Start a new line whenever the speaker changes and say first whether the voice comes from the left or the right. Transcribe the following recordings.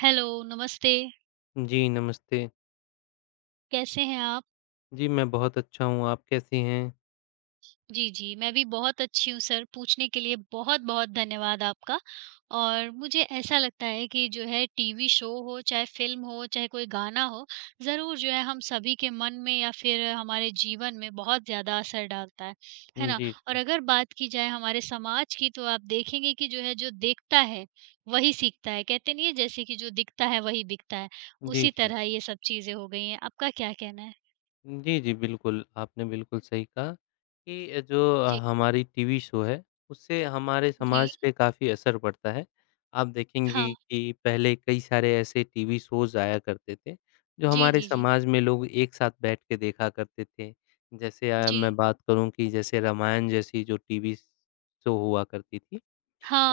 right: Hello, नमस्ते,
left: जी, नमस्ते।
right: कैसे हैं आप?
left: जी, मैं बहुत अच्छा हूँ, आप कैसी हैं?
right: जी, जी, मैं भी बहुत अच्छी हूँ सर, पूछने के लिए बहुत-बहुत धन्यवाद आपका। और मुझे ऐसा लगता है कि जो है टीवी शो हो, चाहे फ़िल्म हो, चाहे कोई गाना हो, ज़रूर जो है हम सभी के मन में या फिर हमारे जीवन में बहुत ज़्यादा असर डालता है ना?
left: जी,
right: और
left: जी।
right: अगर बात की जाए हमारे समाज की तो आप देखेंगे कि जो है जो देखता है, वही सीखता है। कहते नहीं है जैसे कि जो दिखता है वही बिकता है,
left: जी,
right: उसी
left: जी।
right: तरह ये सब चीज़ें हो गई हैं। आपका क्या कहना है?
left: जी, जी, बिल्कुल, आपने बिल्कुल सही कहा कि जो
right: जी।
left: हमारी टीवी शो है, उससे हमारे
right: जी।
left: समाज पे काफ़ी असर पड़ता है। आप
right: हाँ,
left: देखेंगे कि पहले कई सारे ऐसे टीवी शोज़ आया करते थे, जो
right: जी,
left: हमारे
right: जी, जी।
left: समाज में लोग एक साथ बैठ के देखा करते थे। जैसे
right: जी।
left: मैं बात करूँ कि जैसे रामायण जैसी जो टीवी शो हुआ करती थी।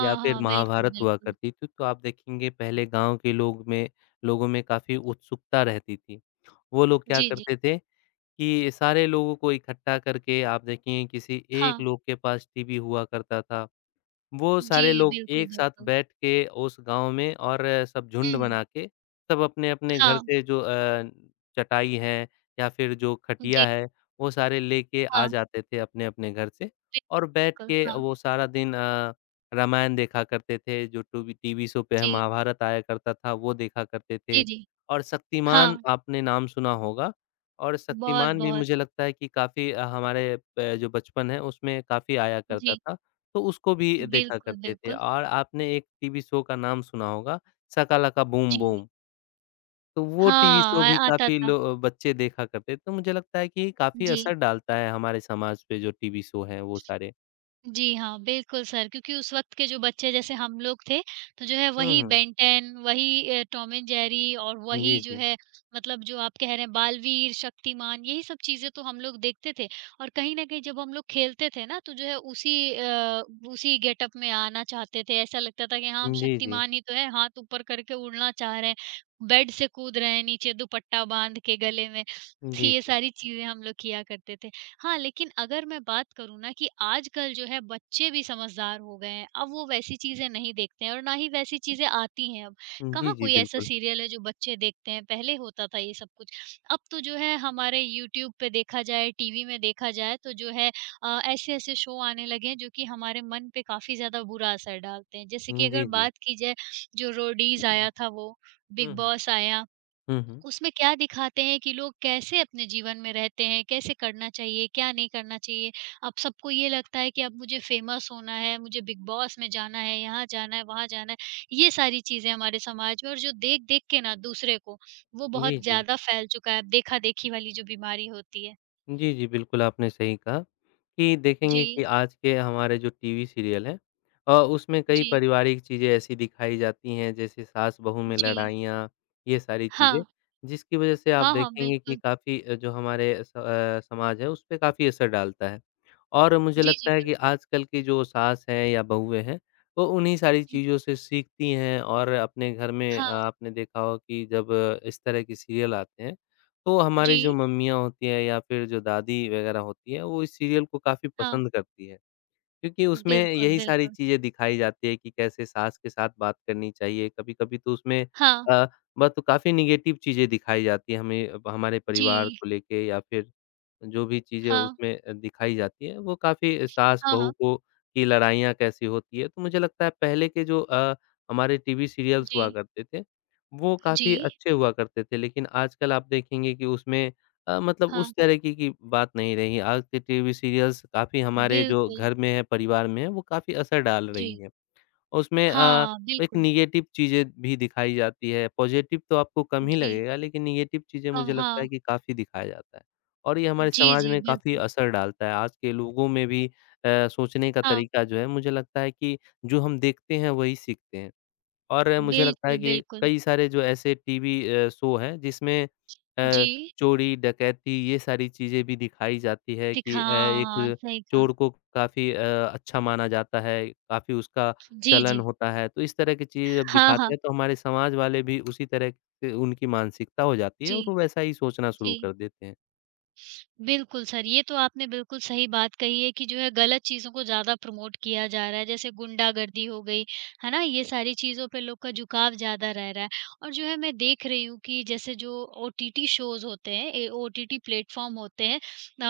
left: या फिर
right: हाँ, बिल्कुल,
left: महाभारत हुआ
right: बिल्कुल।
left: करती थी, तो आप देखेंगे पहले गाँव के लोगों में काफ़ी उत्सुकता रहती थी। वो लोग क्या
right: जी, जी।
left: करते थे कि सारे लोगों को इकट्ठा करके आप देखेंगे किसी
right: हाँ,
left: एक लोग के पास टीवी हुआ करता था। वो
right: जी,
left: सारे लोग
right: बिल्कुल,
left: एक साथ
right: बिल्कुल।
left: बैठ के उस गाँव में और सब झुंड
right: हुँ,
left: बना के, सब अपने-अपने घर
right: हाँ,
left: से जो चटाई है या फिर जो खटिया
right: जी,
left: है, वो सारे लेके आ
right: हाँ,
left: जाते थे अपने-अपने घर से और बैठ
right: बिल्कुल,
left: के
right: हाँ,
left: वो सारा दिन रामायण देखा करते थे, जो टूवी टीवी शो पे है
right: जी,
left: महाभारत आया करता था, वो देखा करते
right: जी,
left: थे
right: जी।
left: और शक्तिमान
right: हाँ,
left: आपने नाम सुना होगा और शक्तिमान भी
right: बहुत-बहुत,
left: मुझे लगता है कि काफ़ी हमारे प जो बचपन है उसमें काफ़ी आया करता
right: जी,
left: था। तो उसको भी देखा
right: बिल्कुल,
left: करते थे
right: बिल्कुल,
left: और आपने एक टीवी शो का नाम सुना होगा, शाका लाका बूम
right: जी।
left: बूम। तो वो टीवी शो
right: हाँ,
left: भी
right: आ आता
left: काफ़ी
right: था।
left: लो बच्चे देखा करते। तो मुझे लगता है कि काफ़ी
right: जी।
left: असर डालता है हमारे समाज पे जो टीवी शो हैं वो सारे।
right: जी हाँ, बिल्कुल सर, क्योंकि उस वक़्त के जो बच्चे जैसे हम लोग थे, तो जो है
left: हुँ,
right: वही
left: हुँ।
right: बेन टेन, वही टॉम एंड जेरी और
left: जी,
right: वही जो
left: जी।
right: है मतलब जो आप कह रहे हैं बालवीर, शक्तिमान यही सब चीज़ें तो हम लोग देखते थे। और कहीं न कहीं जब हम लोग खेलते थे ना, तो जो है उसी उसी गेटअप में आना चाहते थे। ऐसा लगता था कि हाँ, हम
left: जी, जी।
right: शक्तिमान ही तो हैं, हाथ ऊपर करके उड़ना चाह रहे हैं, बेड से कूद रहे हैं नीचे दुपट्टा बाँध के गले में। तो
left: जी,
right: ये
left: जी।
right: सारी चीज़ें हम लोग किया करते थे। हाँ, लेकिन अगर मैं बात करूँ ना कि आजकल जो है बच्चे भी समझदार हो गए हैं, अब वो वैसी चीज़ें नहीं देखते हैं और ना ही वैसी चीज़ें आती हैं अब।
left: जी,
right: कहाँ
left: जी,
right: कोई ऐसा
left: बिल्कुल।
right: सीरियल है जो बच्चे देखते हैं, पहले होता था ये सब कुछ। अब तो जो है हमारे यूट्यूब पे देखा जाए, टीवी में देखा जाए तो जो है ऐसे-ऐसे शो आने लगे हैं जो कि हमारे मन पे काफ़ी ज़्यादा बुरा असर डालते हैं। जैसे कि
left: जी,
right: अगर
left: जी।
right: बात की जाए जो रोडीज़ आया था वो,
left: हुँ,
right: बिग
left: हुँ।
right: बॉस आया
left: हुँ, हुँ।
right: उसमें क्या दिखाते हैं कि लोग कैसे अपने जीवन में रहते हैं, कैसे करना चाहिए, क्या नहीं करना चाहिए। अब सबको ये लगता है कि अब मुझे फेमस होना है, मुझे बिग बॉस में जाना है, यहाँ जाना है, वहाँ जाना है। ये सारी चीज़ें हमारे समाज में और जो देख-देख के ना दूसरे को, वो
left: जी,
right: बहुत
left: जी।
right: ज़्यादा फैल चुका है, देखा-देखी वाली जो बीमारी होती है।
left: जी, जी, बिल्कुल आपने सही कहा कि देखेंगे कि
right: जी,
left: आज के हमारे जो टीवी सीरियल हैं उसमें कई
right: जी,
left: पारिवारिक चीज़ें ऐसी दिखाई जाती हैं जैसे सास-बहू में
right: जी।
left: लड़ाइयाँ, ये सारी
right: हाँ।
left: चीज़ें, जिसकी वज़ह से आप
right: हाँ, हाँ,
left: देखेंगे कि
right: बिल्कुल।
left: काफ़ी जो हमारे समाज है उस पे काफ़ी असर डालता है। और मुझे
right: जी, जी,
left: लगता है
right: बिल्कुल।
left: कि आजकल की जो सास हैं या बहुएँ हैं, वो उन्हीं सारी
right: जी।
left: चीज़ों से सीखती हैं और अपने घर में
right: हाँ,
left: आपने देखा होगा कि जब इस तरह के सीरियल आते हैं तो हमारी जो
right: जी,
left: मम्मियाँ होती हैं या फिर जो दादी वगैरह होती हैं, वो इस सीरियल को काफ़ी
right: हाँ।
left: पसंद करती हैं। क्योंकि उसमें
right: बिल्कुल,
left: यही सारी
right: बिल्कुल।
left: चीज़ें दिखाई जाती है कि कैसे सास के साथ बात करनी चाहिए। कभी-कभी तो उसमें
right: हाँ,
left: अ, बस तो काफ़ी नेगेटिव चीज़ें दिखाई जाती हैं हमें हमारे
right: जी।
left: परिवार को लेके या फिर जो भी चीज़ें
right: हाँ,
left: उसमें दिखाई जाती हैं, वो काफ़ी
right: हाँ,
left: सास-बहू
right: हाँ।
left: को की लड़ाइयाँ कैसी होती है, तो मुझे लगता है पहले के जो हमारे टीवी सीरियल्स हुआ
right: जी,
left: करते थे, वो
right: जी।
left: काफ़ी अच्छे हुआ करते थे। लेकिन आजकल आप देखेंगे कि उसमें मतलब
right: हाँ,
left: उस तरीके की बात नहीं रही। आज के टीवी सीरियल्स काफ़ी हमारे जो
right: बिल्कुल,
left: घर में है, परिवार में है, वो काफ़ी असर डाल
right: जी।
left: रही हैं। उसमें
right: हाँ,
left: एक
right: बिल्कुल,
left: नेगेटिव चीज़ें भी दिखाई जाती है, पॉज़िटिव तो आपको कम ही
right: जी।
left: लगेगा लेकिन नेगेटिव चीज़ें
right: कम
left: मुझे लगता है
right: हाँ,
left: कि काफ़ी दिखाया जाता है। और ये हमारे
right: जी,
left: समाज
right: जी,
left: में काफ़ी
right: बिल्कुल।
left: असर डालता है, आज के लोगों में भी सोचने का
right: हाँ,
left: तरीका जो है मुझे लगता है कि जो हम देखते हैं वही सीखते हैं। और मुझे लगता है
right: बिल्कुल,
left: कि
right: बिल्कुल।
left: कई सारे जो ऐसे टीवी शो हैं जिसमें अ,
right: जी,
left: चोरी, डकैती ये सारी चीज़ें भी दिखाई जाती है
right: दिखा
left: कि
right: हाँ, हाँ,
left: एक
right: सही कहा।
left: चोर को काफ़ी अच्छा माना जाता है, काफ़ी उसका
right: जी,
left: चलन
right: जी।
left: होता है। तो इस तरह की चीज़ जब
right: हाँ,
left: दिखाते
right: हाँ।
left: हैं तो हमारे समाज वाले भी उसी तरह से उनकी मानसिकता हो जाती है
right: जी,
left: और वो वैसा ही सोचना शुरू
right: जी।
left: कर देते हैं।
right: बिल्कुल सर, ये तो आपने बिल्कुल सही बात कही है कि जो है गलत चीज़ों को ज़्यादा प्रमोट किया जा रहा है, जैसे गुंडागर्दी हो गई, है ना? ये सारी चीज़ों पे लोग का झुकाव ज़्यादा रह रहा है और जो है मैं देख रही हूँ कि जैसे जो ओटीटी शोज़ होते हैं, ए ओटीटी प्लेटफ़ॉर्म होते हैं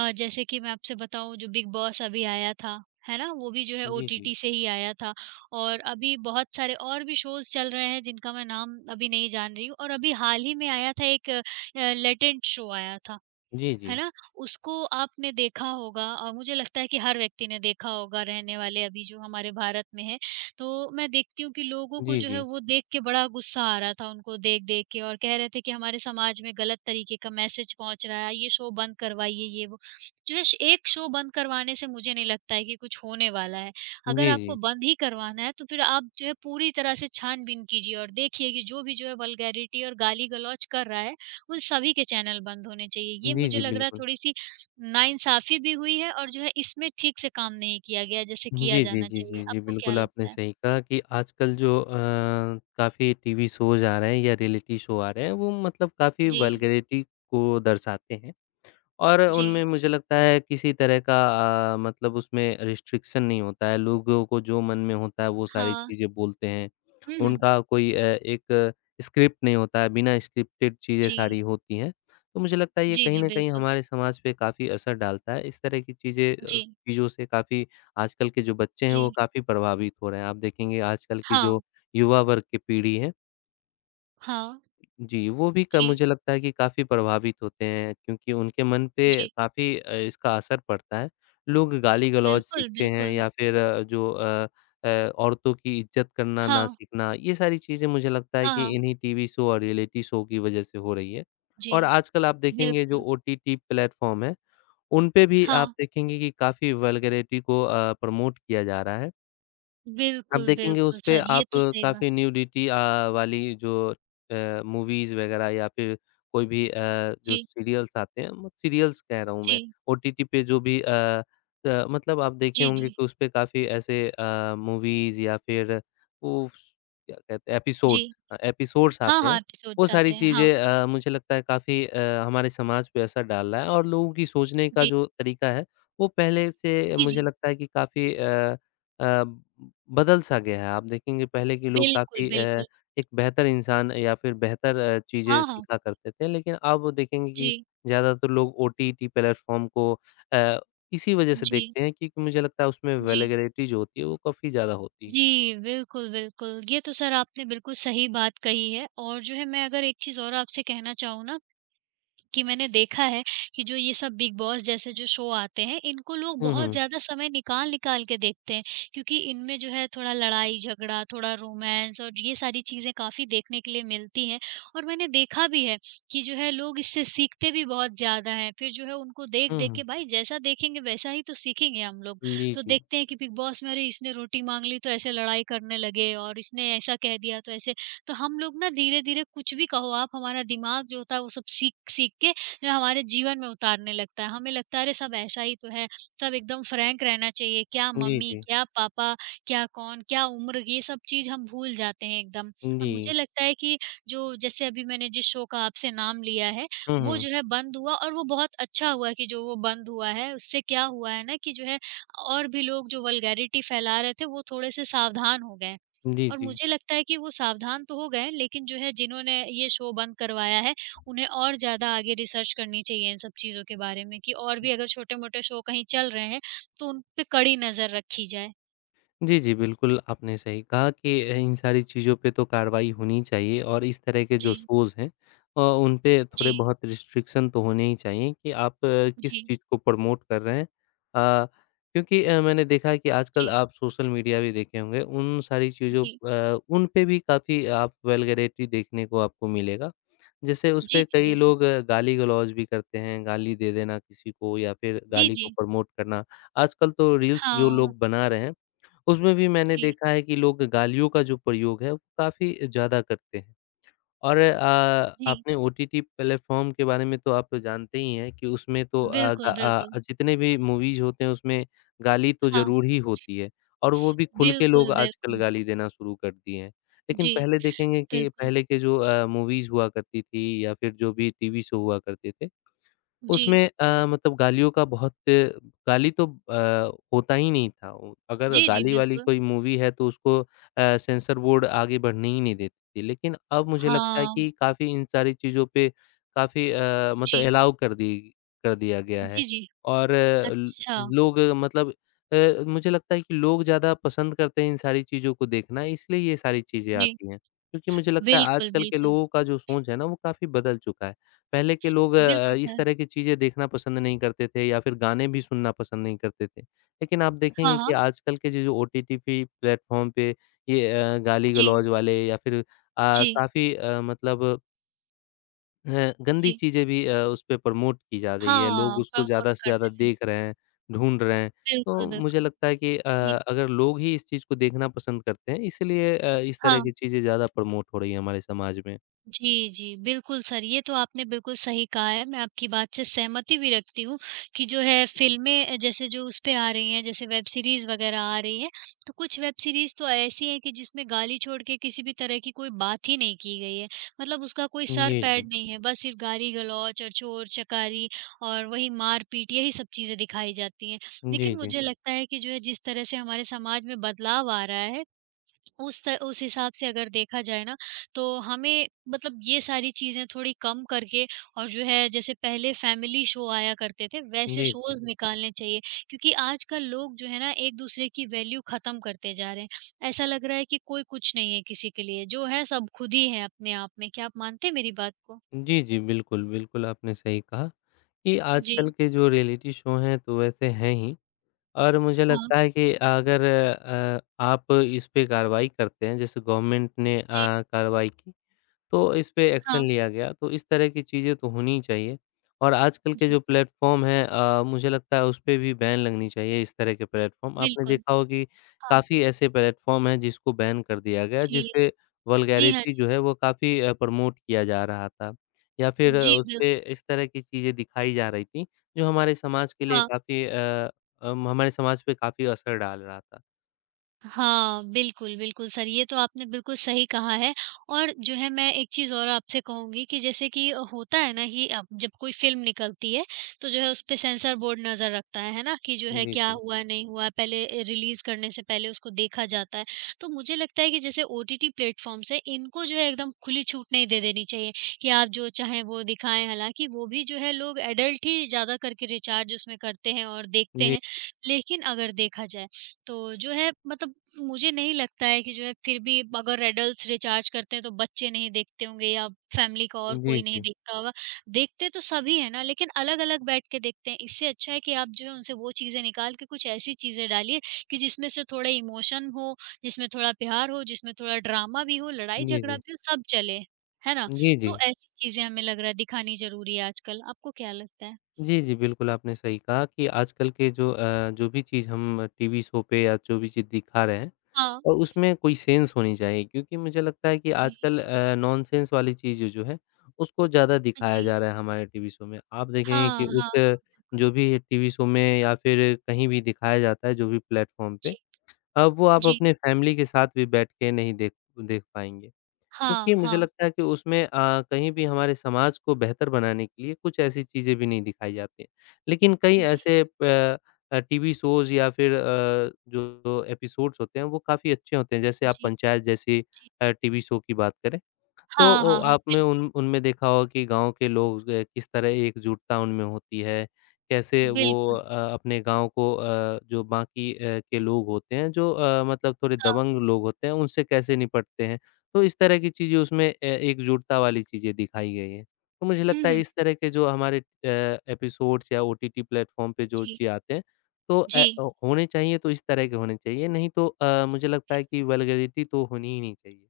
right: जैसे कि मैं आपसे बताऊँ जो बिग बॉस अभी आया था, है ना? वो भी जो है
left: जी, जी।
right: ओटीटी से ही आया था और अभी बहुत सारे और भी शोज़ चल रहे हैं जिनका मैं नाम अभी नहीं जान रही हूँ और अभी हाल ही में आया था एक लेटेंट शो आया था।
left: जी,
right: है
left: जी।
right: ना? उसको आपने देखा होगा मुझे लगता है कि हर व्यक्ति ने देखा होगा रहने वाले अभी जो हमारे भारत में है। तो मैं देखती हूँ कि लोगों को
left: जी,
right: जो है
left: जी।
right: वो देख के बड़ा गुस्सा आ रहा था उनको देख-देख के और कह रहे थे कि हमारे समाज में गलत तरीके का मैसेज पहुँच रहा है, ये शो बंद करवाइए, ये वो। जो है श एक शो बंद करवाने से मुझे नहीं लगता है कि कुछ होने वाला है। अगर
left: जी,
right: आपको
left: जी।
right: बंद ही करवाना है तो फिर आप जो है पूरी तरह से छान-बीन कीजिए और देखिए कि जो भी जो है वल्गैरिटी और गाली-गलौच कर रहा है वो सभी के चैनल बंद होने चाहिए। ये
left: जी,
right: मुझे
left: जी,
right: लग रहा है
left: बिल्कुल।
right: थोड़ी-सी नाइंसाफ़ी भी हुई है और जो है इसमें ठीक से काम नहीं किया गया जैसे किया
left: जी, जी,
right: जाना
left: जी,
right: चाहिए।
left: जी, जी।
right: आपको क्या
left: बिल्कुल, आपने
right: लगता है?
left: सही कहा कि आजकल जो काफ़ी टीवी शोज़ आ रहे हैं या रियलिटी शो आ रहे हैं, वो मतलब काफ़ी
right: जी,
left: वल्गैरिटी को दर्शाते हैं। और उनमें
right: जी।
left: मुझे लगता है किसी तरह का मतलब उसमें रिस्ट्रिक्शन नहीं होता है, लोगों को जो मन में होता है वो सारी
right: हाँ।
left: चीज़ें बोलते हैं।
right: हुँ, हुँ।
left: उनका कोई एक स्क्रिप्ट नहीं होता है, बिना स्क्रिप्टेड चीज़ें सारी
right: जी।
left: होती हैं। तो मुझे लगता है ये
right: जी,
left: कहीं
right: जी,
left: न कहीं
right: बिल्कुल।
left: हमारे समाज पे काफ़ी असर डालता है, इस तरह की
right: जी,
left: चीज़ों से काफ़ी आजकल के जो बच्चे हैं
right: जी।
left: वो काफ़ी प्रभावित हो रहे हैं। आप देखेंगे आजकल की
right: हाँ,
left: जो युवा वर्ग की पीढ़ी है
right: हाँ।
left: जी, वो भी क
right: जी,
left: मुझे लगता है कि काफ़ी प्रभावित होते हैं क्योंकि उनके मन पे
right: जी।
left: काफ़ी इसका असर पड़ता है। लोग गाली-गलौज
right: बिल्कुल,
left: सीखते हैं
right: बिल्कुल।
left: या फिर अ, औरतों की इज़्ज़त करना ना
right: हाँ,
left: सीखना, ये सारी चीज़ें मुझे लगता है
right: हाँ,
left: कि
right: हाँ।
left: इन्हीं टीवी शो और रियलिटी शो की वज़ह से हो रही है।
right: जी,
left: और आजकल आप देखेंगे जो
right: बिल्कुल।
left: ओटीटी प्लेटफ़ॉर्म है, उन पे भी आप
right: हाँ,
left: देखेंगे कि काफ़ी वल्गैरिटी को प्रमोट किया जा रहा है। आप
right: बिल्कुल,
left: देखेंगे
right: बिल्कुल
left: उसपे
right: सर, ये
left: आप
right: तो सही बात।
left: काफ़ी न्यूडिटी वाली जो मूवीज़ वग़ैरह या फिर कोई भी जो
right: जी,
left: सीरियल्स आते हैं म सीरियल्स कह रहा हूँ मैं,
right: जी,
left: ओटीटी पे जो भी मतलब आप देखे
right: जी,
left: होंगे
right: जी,
left: कि उसपे काफ़ी ऐसे मूवीज़ या फिर वो क्या कहते हैं
right: जी।
left: एपिसोड्स
right: हाँ,
left: आते
right: हाँ,
left: हैं। वो
right: एपिसोड्स
left: सारी
right: आते हैं। हाँ।
left: चीज़ें मुझे लगता है काफ़ी हमारे समाज पे असर डाल रहा है और लोगों की सोचने का
right: जी,
left: जो तरीका है, वो पहले से
right: जी,
left: मुझे
right: जी।
left: लगता है कि काफ़ी अ, बदल सा गया है। आप देखेंगे पहले के लोग
right: बिल्कुल,
left: काफ़ी
right: बिल्कुल।
left: एक बेहतर इंसान या फिर बेहतर चीज़ें
right: हाँ, हाँ।
left: सीखा करते थे, लेकिन अब देखेंगे कि
right: जी,
left: ज़्यादातर लोग ओटीटी प्लेटफ़ॉर्म को अ, इसी वजह से
right: जी,
left: देखते हैं क्योंकि मुझे लगता है उसमें
right: जी।
left: वल्गैरिटी जो होती है वो काफ़ी ज़्यादा होती है।
right: जी, बिल्कुल, बिल्कुल। ये तो सर आपने बिल्कुल सही बात कही है और जो है मैं अगर एक चीज़ और आपसे कहना चाहूँ ना कि मैंने देखा है कि जो ये सब बिग बॉस जैसे जो शो आते हैं, इनको लोग
left: हुँ,
right: बहुत
left: हुँ।
right: ज़्यादा समय निकाल-निकाल के देखते हैं क्योंकि इनमें जो है थोड़ा लड़ाई-झगड़ा, थोड़ा रोमांस और ये सारी चीज़ें काफ़ी देखने के लिए मिलती हैं और मैंने देखा भी है कि जो है लोग इससे सीखते भी बहुत ज़्यादा हैं। फिर जो है उनको
left: हुँ,
right: देख-देख
left: हुँ।
right: के भाई जैसा देखेंगे वैसा ही तो सीखेंगे हम लोग।
left: जी,
right: तो
left: जी।
right: देखते हैं कि बिग बॉस में अरे इसने रोटी माँग ली तो ऐसे लड़ाई करने लगे और इसने ऐसा कह दिया तो ऐसे तो हम लोग ना धीरे-धीरे कुछ भी कहो आप, हमारा दिमाग जो होता है वो सब सीख सीख के जो हमारे जीवन में उतारने लगता है। हमें लगता है अरे सब ऐसा ही तो है, सब एकदम फ्रैंक रहना चाहिए, क्या
left: जी,
right: मम्मी,
left: जी।
right: क्या पापा, क्या कौन, क्या उम्र, ये सब चीज़ हम भूल जाते हैं एकदम। और
left: जी।
right: मुझे लगता है कि जो जैसे अभी मैंने जिस शो का आपसे नाम लिया है,
left: हुँ,
right: वो
left: हुँ।
right: जो है बंद हुआ और वो बहुत अच्छा हुआ कि जो वो बंद हुआ है। उससे क्या हुआ है ना कि जो है और भी लोग जो वल्गैरिटी फैला रहे थे, वो थोड़े से सावधान हो गए हैं।
left: जी,
right: और
left: जी।
right: मुझे लगता है कि वो सावधान तो हो गए हैं, लेकिन जो है जिन्होंने ये शो बंद करवाया है, उन्हें और ज़्यादा आगे रिसर्च करनी चाहिए इन सब चीज़ों के बारे में कि और भी अगर छोटे-मोटे शो कहीं चल रहे हैं, तो उन पे कड़ी नज़र रखी जाए।
left: जी, जी, बिल्कुल, आपने सही कहा कि इन सारी चीज़ों पे तो कार्रवाई होनी चाहिए और इस तरह के जो
right: जी,
left: शोज़ हैं उन पे
right: जी,
left: थोड़े बहुत रिस्ट्रिक्शन तो होने ही चाहिए कि आप किस
right: जी,
left: चीज़ को प्रमोट कर रहे हैं। क्योंकि मैंने देखा है कि आजकल
right: जी,
left: आप सोशल मीडिया भी देखे होंगे, उन सारी
right: जी।
left: उन पे भी काफ़ी आप वल्गैरिटी देखने को आपको मिलेगा। जैसे उस
right: जी,
left: पे
right: जी,
left: कई
right: बिल्कुल।
left: लोग गाली-गलौज भी करते हैं, गाली दे देना किसी को या फिर
right: जी,
left: गाली को
right: जी।
left: प्रमोट करना। आजकल तो रील्स जो
right: हाँ।
left: लोग बना रहे हैं उसमें भी मैंने
right: जी,
left: देखा है कि लोग गालियों का जो प्रयोग है, वो काफ़ी ज़्यादा करते हैं और
right: जी।
left: आपने ओटीटी प्लेटफ़ॉर्म के बारे में तो आप जानते ही हैं कि उसमें तो
right: बिल्कुल, बिल्कुल।
left: जितने भी मूवीज़ होते हैं, उसमें गाली तो
right: हाँ,
left: ज़रूर ही होती है और वो भी खुल के लोग
right: बिल्कुल,
left: आजकल
right: बिल्कुल।
left: गाली देना शुरू कर दिए हैं। लेकिन
right: जी,
left: पहले देखेंगे कि
right: बिल्कुल।
left: पहले के जो मूवीज़ हुआ करती थी या फिर जो भी टीवी शो हुआ करते थे
right: जी।
left: उसमें मतलब गालियों का बहुत गाली तो होता ही नहीं था। वो अगर
right: जी, जी,
left: गाली वाली
right: बिल्कुल।
left: कोई मूवी है तो उसको सेंसर बोर्ड आगे बढ़ने ही नहीं देती थी। लेकिन अब मुझे लगता है
right: हाँ।
left: कि काफ़ी इन सारी चीज़ों पे काफ़ी मतलब
right: जी।
left: एलाउ कर दिया गया है
right: जी, जी।
left: और ल
right: अच्छा।
left: लोग मतलब मुझे लगता है कि लोग ज़्यादा पसंद करते हैं इन सारी चीज़ों को देखना इसलिए ये सारी चीज़ें
right: जी।
left: आती हैं। क्योंकि मुझे लगता है
right: बिल्कुल,
left: आजकल के
right: बिल्कुल।
left: लोगों का जो सोच है ना वो काफ़ी बदल चुका है। पहले के लोग
right: बिल्कुल
left: इस
right: सर।
left: तरह की चीज़ें देखना पसंद नहीं करते थे या फिर गाने भी सुनना पसंद नहीं करते थे। लेकिन आप
right: हाँ,
left: देखेंगे कि
right: हाँ।
left: आजकल के जो जो ओटीटी पे प्लेटफ़ॉर्म पे ये
right: जी,
left: गाली-गलौज वाले या फिर
right: जी,
left: काफ़ी मतलब गंदी
right: जी।
left: चीज़ें भी उस पे प्रमोट की जा रही है। लोग
right: हाँ,
left: उसको ज़्यादा
right: प्रमोट
left: से ज़्यादा
right: करने लगे।
left: देख रहे हैं, ढूँढ रहे हैं। तो
right: बिल्कुल,
left: मुझे
right: बिल्कुल।
left: लगता है कि
right: जी,
left: अगर लोग ही इस चीज़ को देखना पसंद करते हैं इसलिए इस तरह की
right: हाँ।
left: चीज़ें ज़्यादा प्रमोट हो रही हैं हमारे समाज में।
right: जी, जी। बिल्कुल सर, ये तो आपने बिल्कुल सही कहा है। मैं आपकी बात से सहमति भी रखती हूँ कि जो है फ़िल्में जैसे जो उस पे आ रही हैं, जैसे वेब सीरीज़ वग़ैरह आ रही हैं, तो कुछ वेब सीरीज़ तो ऐसी हैं कि जिसमें गाली छोड़ के किसी भी तरह की कोई बात ही नहीं की गई है। मतलब उसका कोई
left: जी,
right: सर-पैर
left: जी।
right: हुँ। नहीं है, बस सिर्फ़ गाली-गलौच और चोर-चकारी और वही मार-पीट यही सब चीज़ें दिखाई जाती हैं।
left: जी,
right: लेकिन
left: जी।
right: मुझे लगता है कि जो है जिस तरह से हमारे समाज में बदलाव आ रहा है, उस त उस हिसाब से अगर देखा जाए ना, तो हमें मतलब ये सारी चीज़ें थोड़ी कम करके और जो है जैसे पहले फैमिली शो आया करते थे, वैसे
left: जी, जी।
right: शोज़ निकालने चाहिए। क्योंकि आजकल लोग जो है ना एक-दूसरे की वैल्यू ख़त्म करते जा रहे हैं। ऐसा लग रहा है कि कोई कुछ नहीं है किसी के लिए, जो है सब खुद ही है अपने आप में। क्या आप मानते हैं मेरी बात को?
left: जी, जी। बिल्कुल, बिल्कुल आपने सही कहा कि आजकल
right: जी,
left: के जो रियलिटी शो हैं तो वैसे हैं ही और मुझे
right: हाँ,
left: लगता है कि अगर आप इस पे कार्रवाई करते हैं जैसे गवर्नमेंट ने
right: जी,
left: कार्रवाई की तो इस पे एक्शन
right: हाँ,
left: लिया गया, तो इस तरह की चीज़ें तो होनी चाहिए और आजकल के जो
right: जी,
left: प्लेटफ़ॉर्म हैं मुझे लगता है उस पे भी बैन लगनी चाहिए इस तरह के प्लेटफ़ॉर्म। आपने
right: बिल्कुल।
left: देखा हो कि
right: हाँ,
left: काफ़ी ऐसे प्लेटफ़ॉर्म हैं जिसको बैन कर दिया गया,
right: जी,
left: जिसपे
right: जी हाँ,
left: वल्गैरिटी
right: जी,
left: जो है वो काफ़ी प्रमोट किया जा रहा था या फिर
right: जी
left: उस
right: बिल्कुल,
left: पे इस तरह की चीज़ें दिखाई जा रही थी, जो हमारे समाज के लिए
right: हाँ।
left: काफ़ी हमारे समाज पे काफ़ी असर डाल रहा था।
right: हाँ, बिल्कुल, बिल्कुल सर, ये तो आपने बिल्कुल सही कहा है और जो है मैं एक चीज़ और आपसे कहूँगी कि जैसे कि होता है ना कि अब जब कोई फ़िल्म निकलती है, तो जो है उसपे सेंसर बोर्ड नज़र रखता है ना? कि जो है
left: जी,
right: क्या
left: जी।
right: हुआ, नहीं हुआ, पहले रिलीज़ करने से पहले उसको देखा जाता है। तो मुझे लगता है कि जैसे ओटीटी प्लेटफ़ॉर्म्स हैं, इनको जो है एकदम खुली छूट नहीं दे देनी चाहिए कि आप जो चाहें वो दिखाएँ, हालाँकि वो भी जो है लोग एडल्ट ही ज़्यादा करके रिचार्ज उसमें करते हैं और देखते
left: जी,
right: हैं। लेकिन अगर देखा जाए तो जो है मतलब मुझे नहीं लगता है कि जो है फिर भी अगर एडल्ट्स रिचार्ज करते हैं तो बच्चे नहीं देखते होंगे या फैमिली का और
left: जी,
right: कोई नहीं
left: जी।
right: देखता होगा। देखते तो सभी हैं ना लेकिन अलग-अलग बैठ के देखते हैं। इससे अच्छा है कि आप जो है उनसे वो चीज़ें निकाल के कुछ ऐसी चीज़ें डालिए कि जिसमें से थोड़ा इमोशन हो, जिसमें थोड़ा प्यार हो, जिसमें थोड़ा ड्रामा भी हो,
left: जी,
right: लड़ाई-झगड़ा
left: जी।
right: भी हो, सब चले। है ना?
left: जी,
right: तो
left: जी।
right: ऐसी चीज़ें हमें लग रहा है दिखानी ज़रूरी है आजकल। आपको क्या लगता है?
left: जी, जी, बिल्कुल आपने सही कहा कि आजकल के जो जो भी चीज़ हम टीवी शो पे या जो भी चीज़ दिखा रहे हैं
right: हाँ।
left: और उसमें कोई सेंस होनी चाहिए क्योंकि मुझे लगता है कि
right: जी।
left: आजकल नॉनसेंस वाली चीज़ जो है, उसको ज़्यादा दिखाया
right: जी।
left: जा रहा है हमारे टीवी शो में। आप देखेंगे
right: हाँ,
left: कि
right: हाँ, हाँ, बिल्कुल।
left: जो भी टीवी शो में या फिर कहीं भी दिखाया जाता है, जो भी प्लेटफ़ॉर्म पे,
right: जी,
left: अब वो आप
right: जी।
left: अपने फैमिली के साथ भी बैठ के नहीं देख देख पाएँगे। क्योंकि
right: हाँ,
left: मुझे
right: हाँ।
left: लगता है कि उसमें कहीं भी हमारे समाज को बेहतर बनाने के लिए कुछ ऐसी चीज़ें भी नहीं दिखाई जाती हैं। लेकिन कई
right: जी,
left: ऐसे टीवी शोज़ या फिर जो एपिसोड्स होते हैं वो काफ़ी अच्छे होते हैं। जैसे आप
right: जी,
left: पंचायत जैसी
right: जी।
left: टीवी शो की बात करें तो
right: हाँ,
left: ओ
right: हाँ, हाँ।
left: आपने
right: बिल्कुल,
left: उन उनमें देखा होगा कि गाँव के लोग किस तरह एकजुटता उनमें होती है। कैसे वो
right: बिल्कुल। बिल्कुल,
left: अपने गाँव को जो बाकी के लोग होते हैं जो मतलब थोड़े
right: हाँ।
left: दबंग लोग होते हैं उनसे कैसे निपटते हैं। तो इस तरह की चीज़ें उसमें एकजुटता वाली चीज़ें दिखाई गई हैं। तो मुझे
right: हुँ,
left: लगता है
right: हुँ।
left: इस तरह के जो हमारे एपिसोड्स या ओटीटी प्लेटफ़ॉर्म पे जो
right: जी,
left: चीज़ आते हैं तो
right: जी।
left: अ, ओ होने चाहिए तो इस तरह के होने चाहिए। नहीं तो मुझे लगता है कि
right: बिल्कुल।
left: वल्गैरिटी तो होनी ही नहीं चाहिए।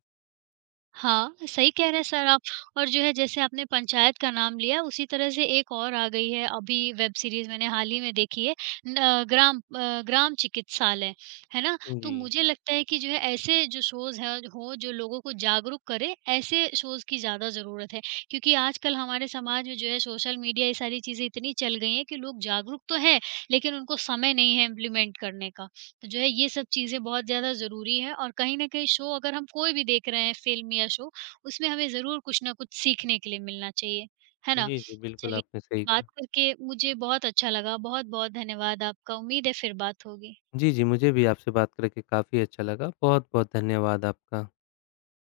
right: हाँ, सही कह रहे हैं सर आप और जो है जैसे आपने पंचायत का नाम लिया, उसी तरह से एक और आ गई है अभी वेब सीरीज़ मैंने हाल ही में देखी है न अ, ग्राम अ, ग्राम चिकित्सालय, है ना? तो
left: जी।
right: मुझे लगता है कि जो है ऐसे जो शोज़ हैं हो जो लोगों को जागरूक करें, ऐसे शोज़ की ज़्यादा ज़रूरत है। क्योंकि आजकल हमारे समाज में जो है सोशल मीडिया ये सारी चीज़ें इतनी चल गई हैं कि लोग जागरूक तो हैं, लेकिन उनको समय नहीं है इम्प्लीमेंट करने का। तो जो है ये सब चीज़ें बहुत ज़्यादा ज़रूरी है और कहीं न कहीं शो अगर हम कोई भी देख रहे हैं फ़िल्म या शो, उसमें हमें ज़रूर कुछ न कुछ सीखने के लिए मिलना चाहिए। है ना?
left: जी, जी, बिल्कुल
right: चलिए,
left: आपने सही
right: बात
left: कहा।
right: करके मुझे बहुत अच्छा लगा। बहुत-बहुत धन्यवाद आपका। उम्मीद है फिर बात होगी।
left: जी, जी, मुझे भी आपसे बात करके काफ़ी अच्छा लगा। बहुत-बहुत धन्यवाद आपका।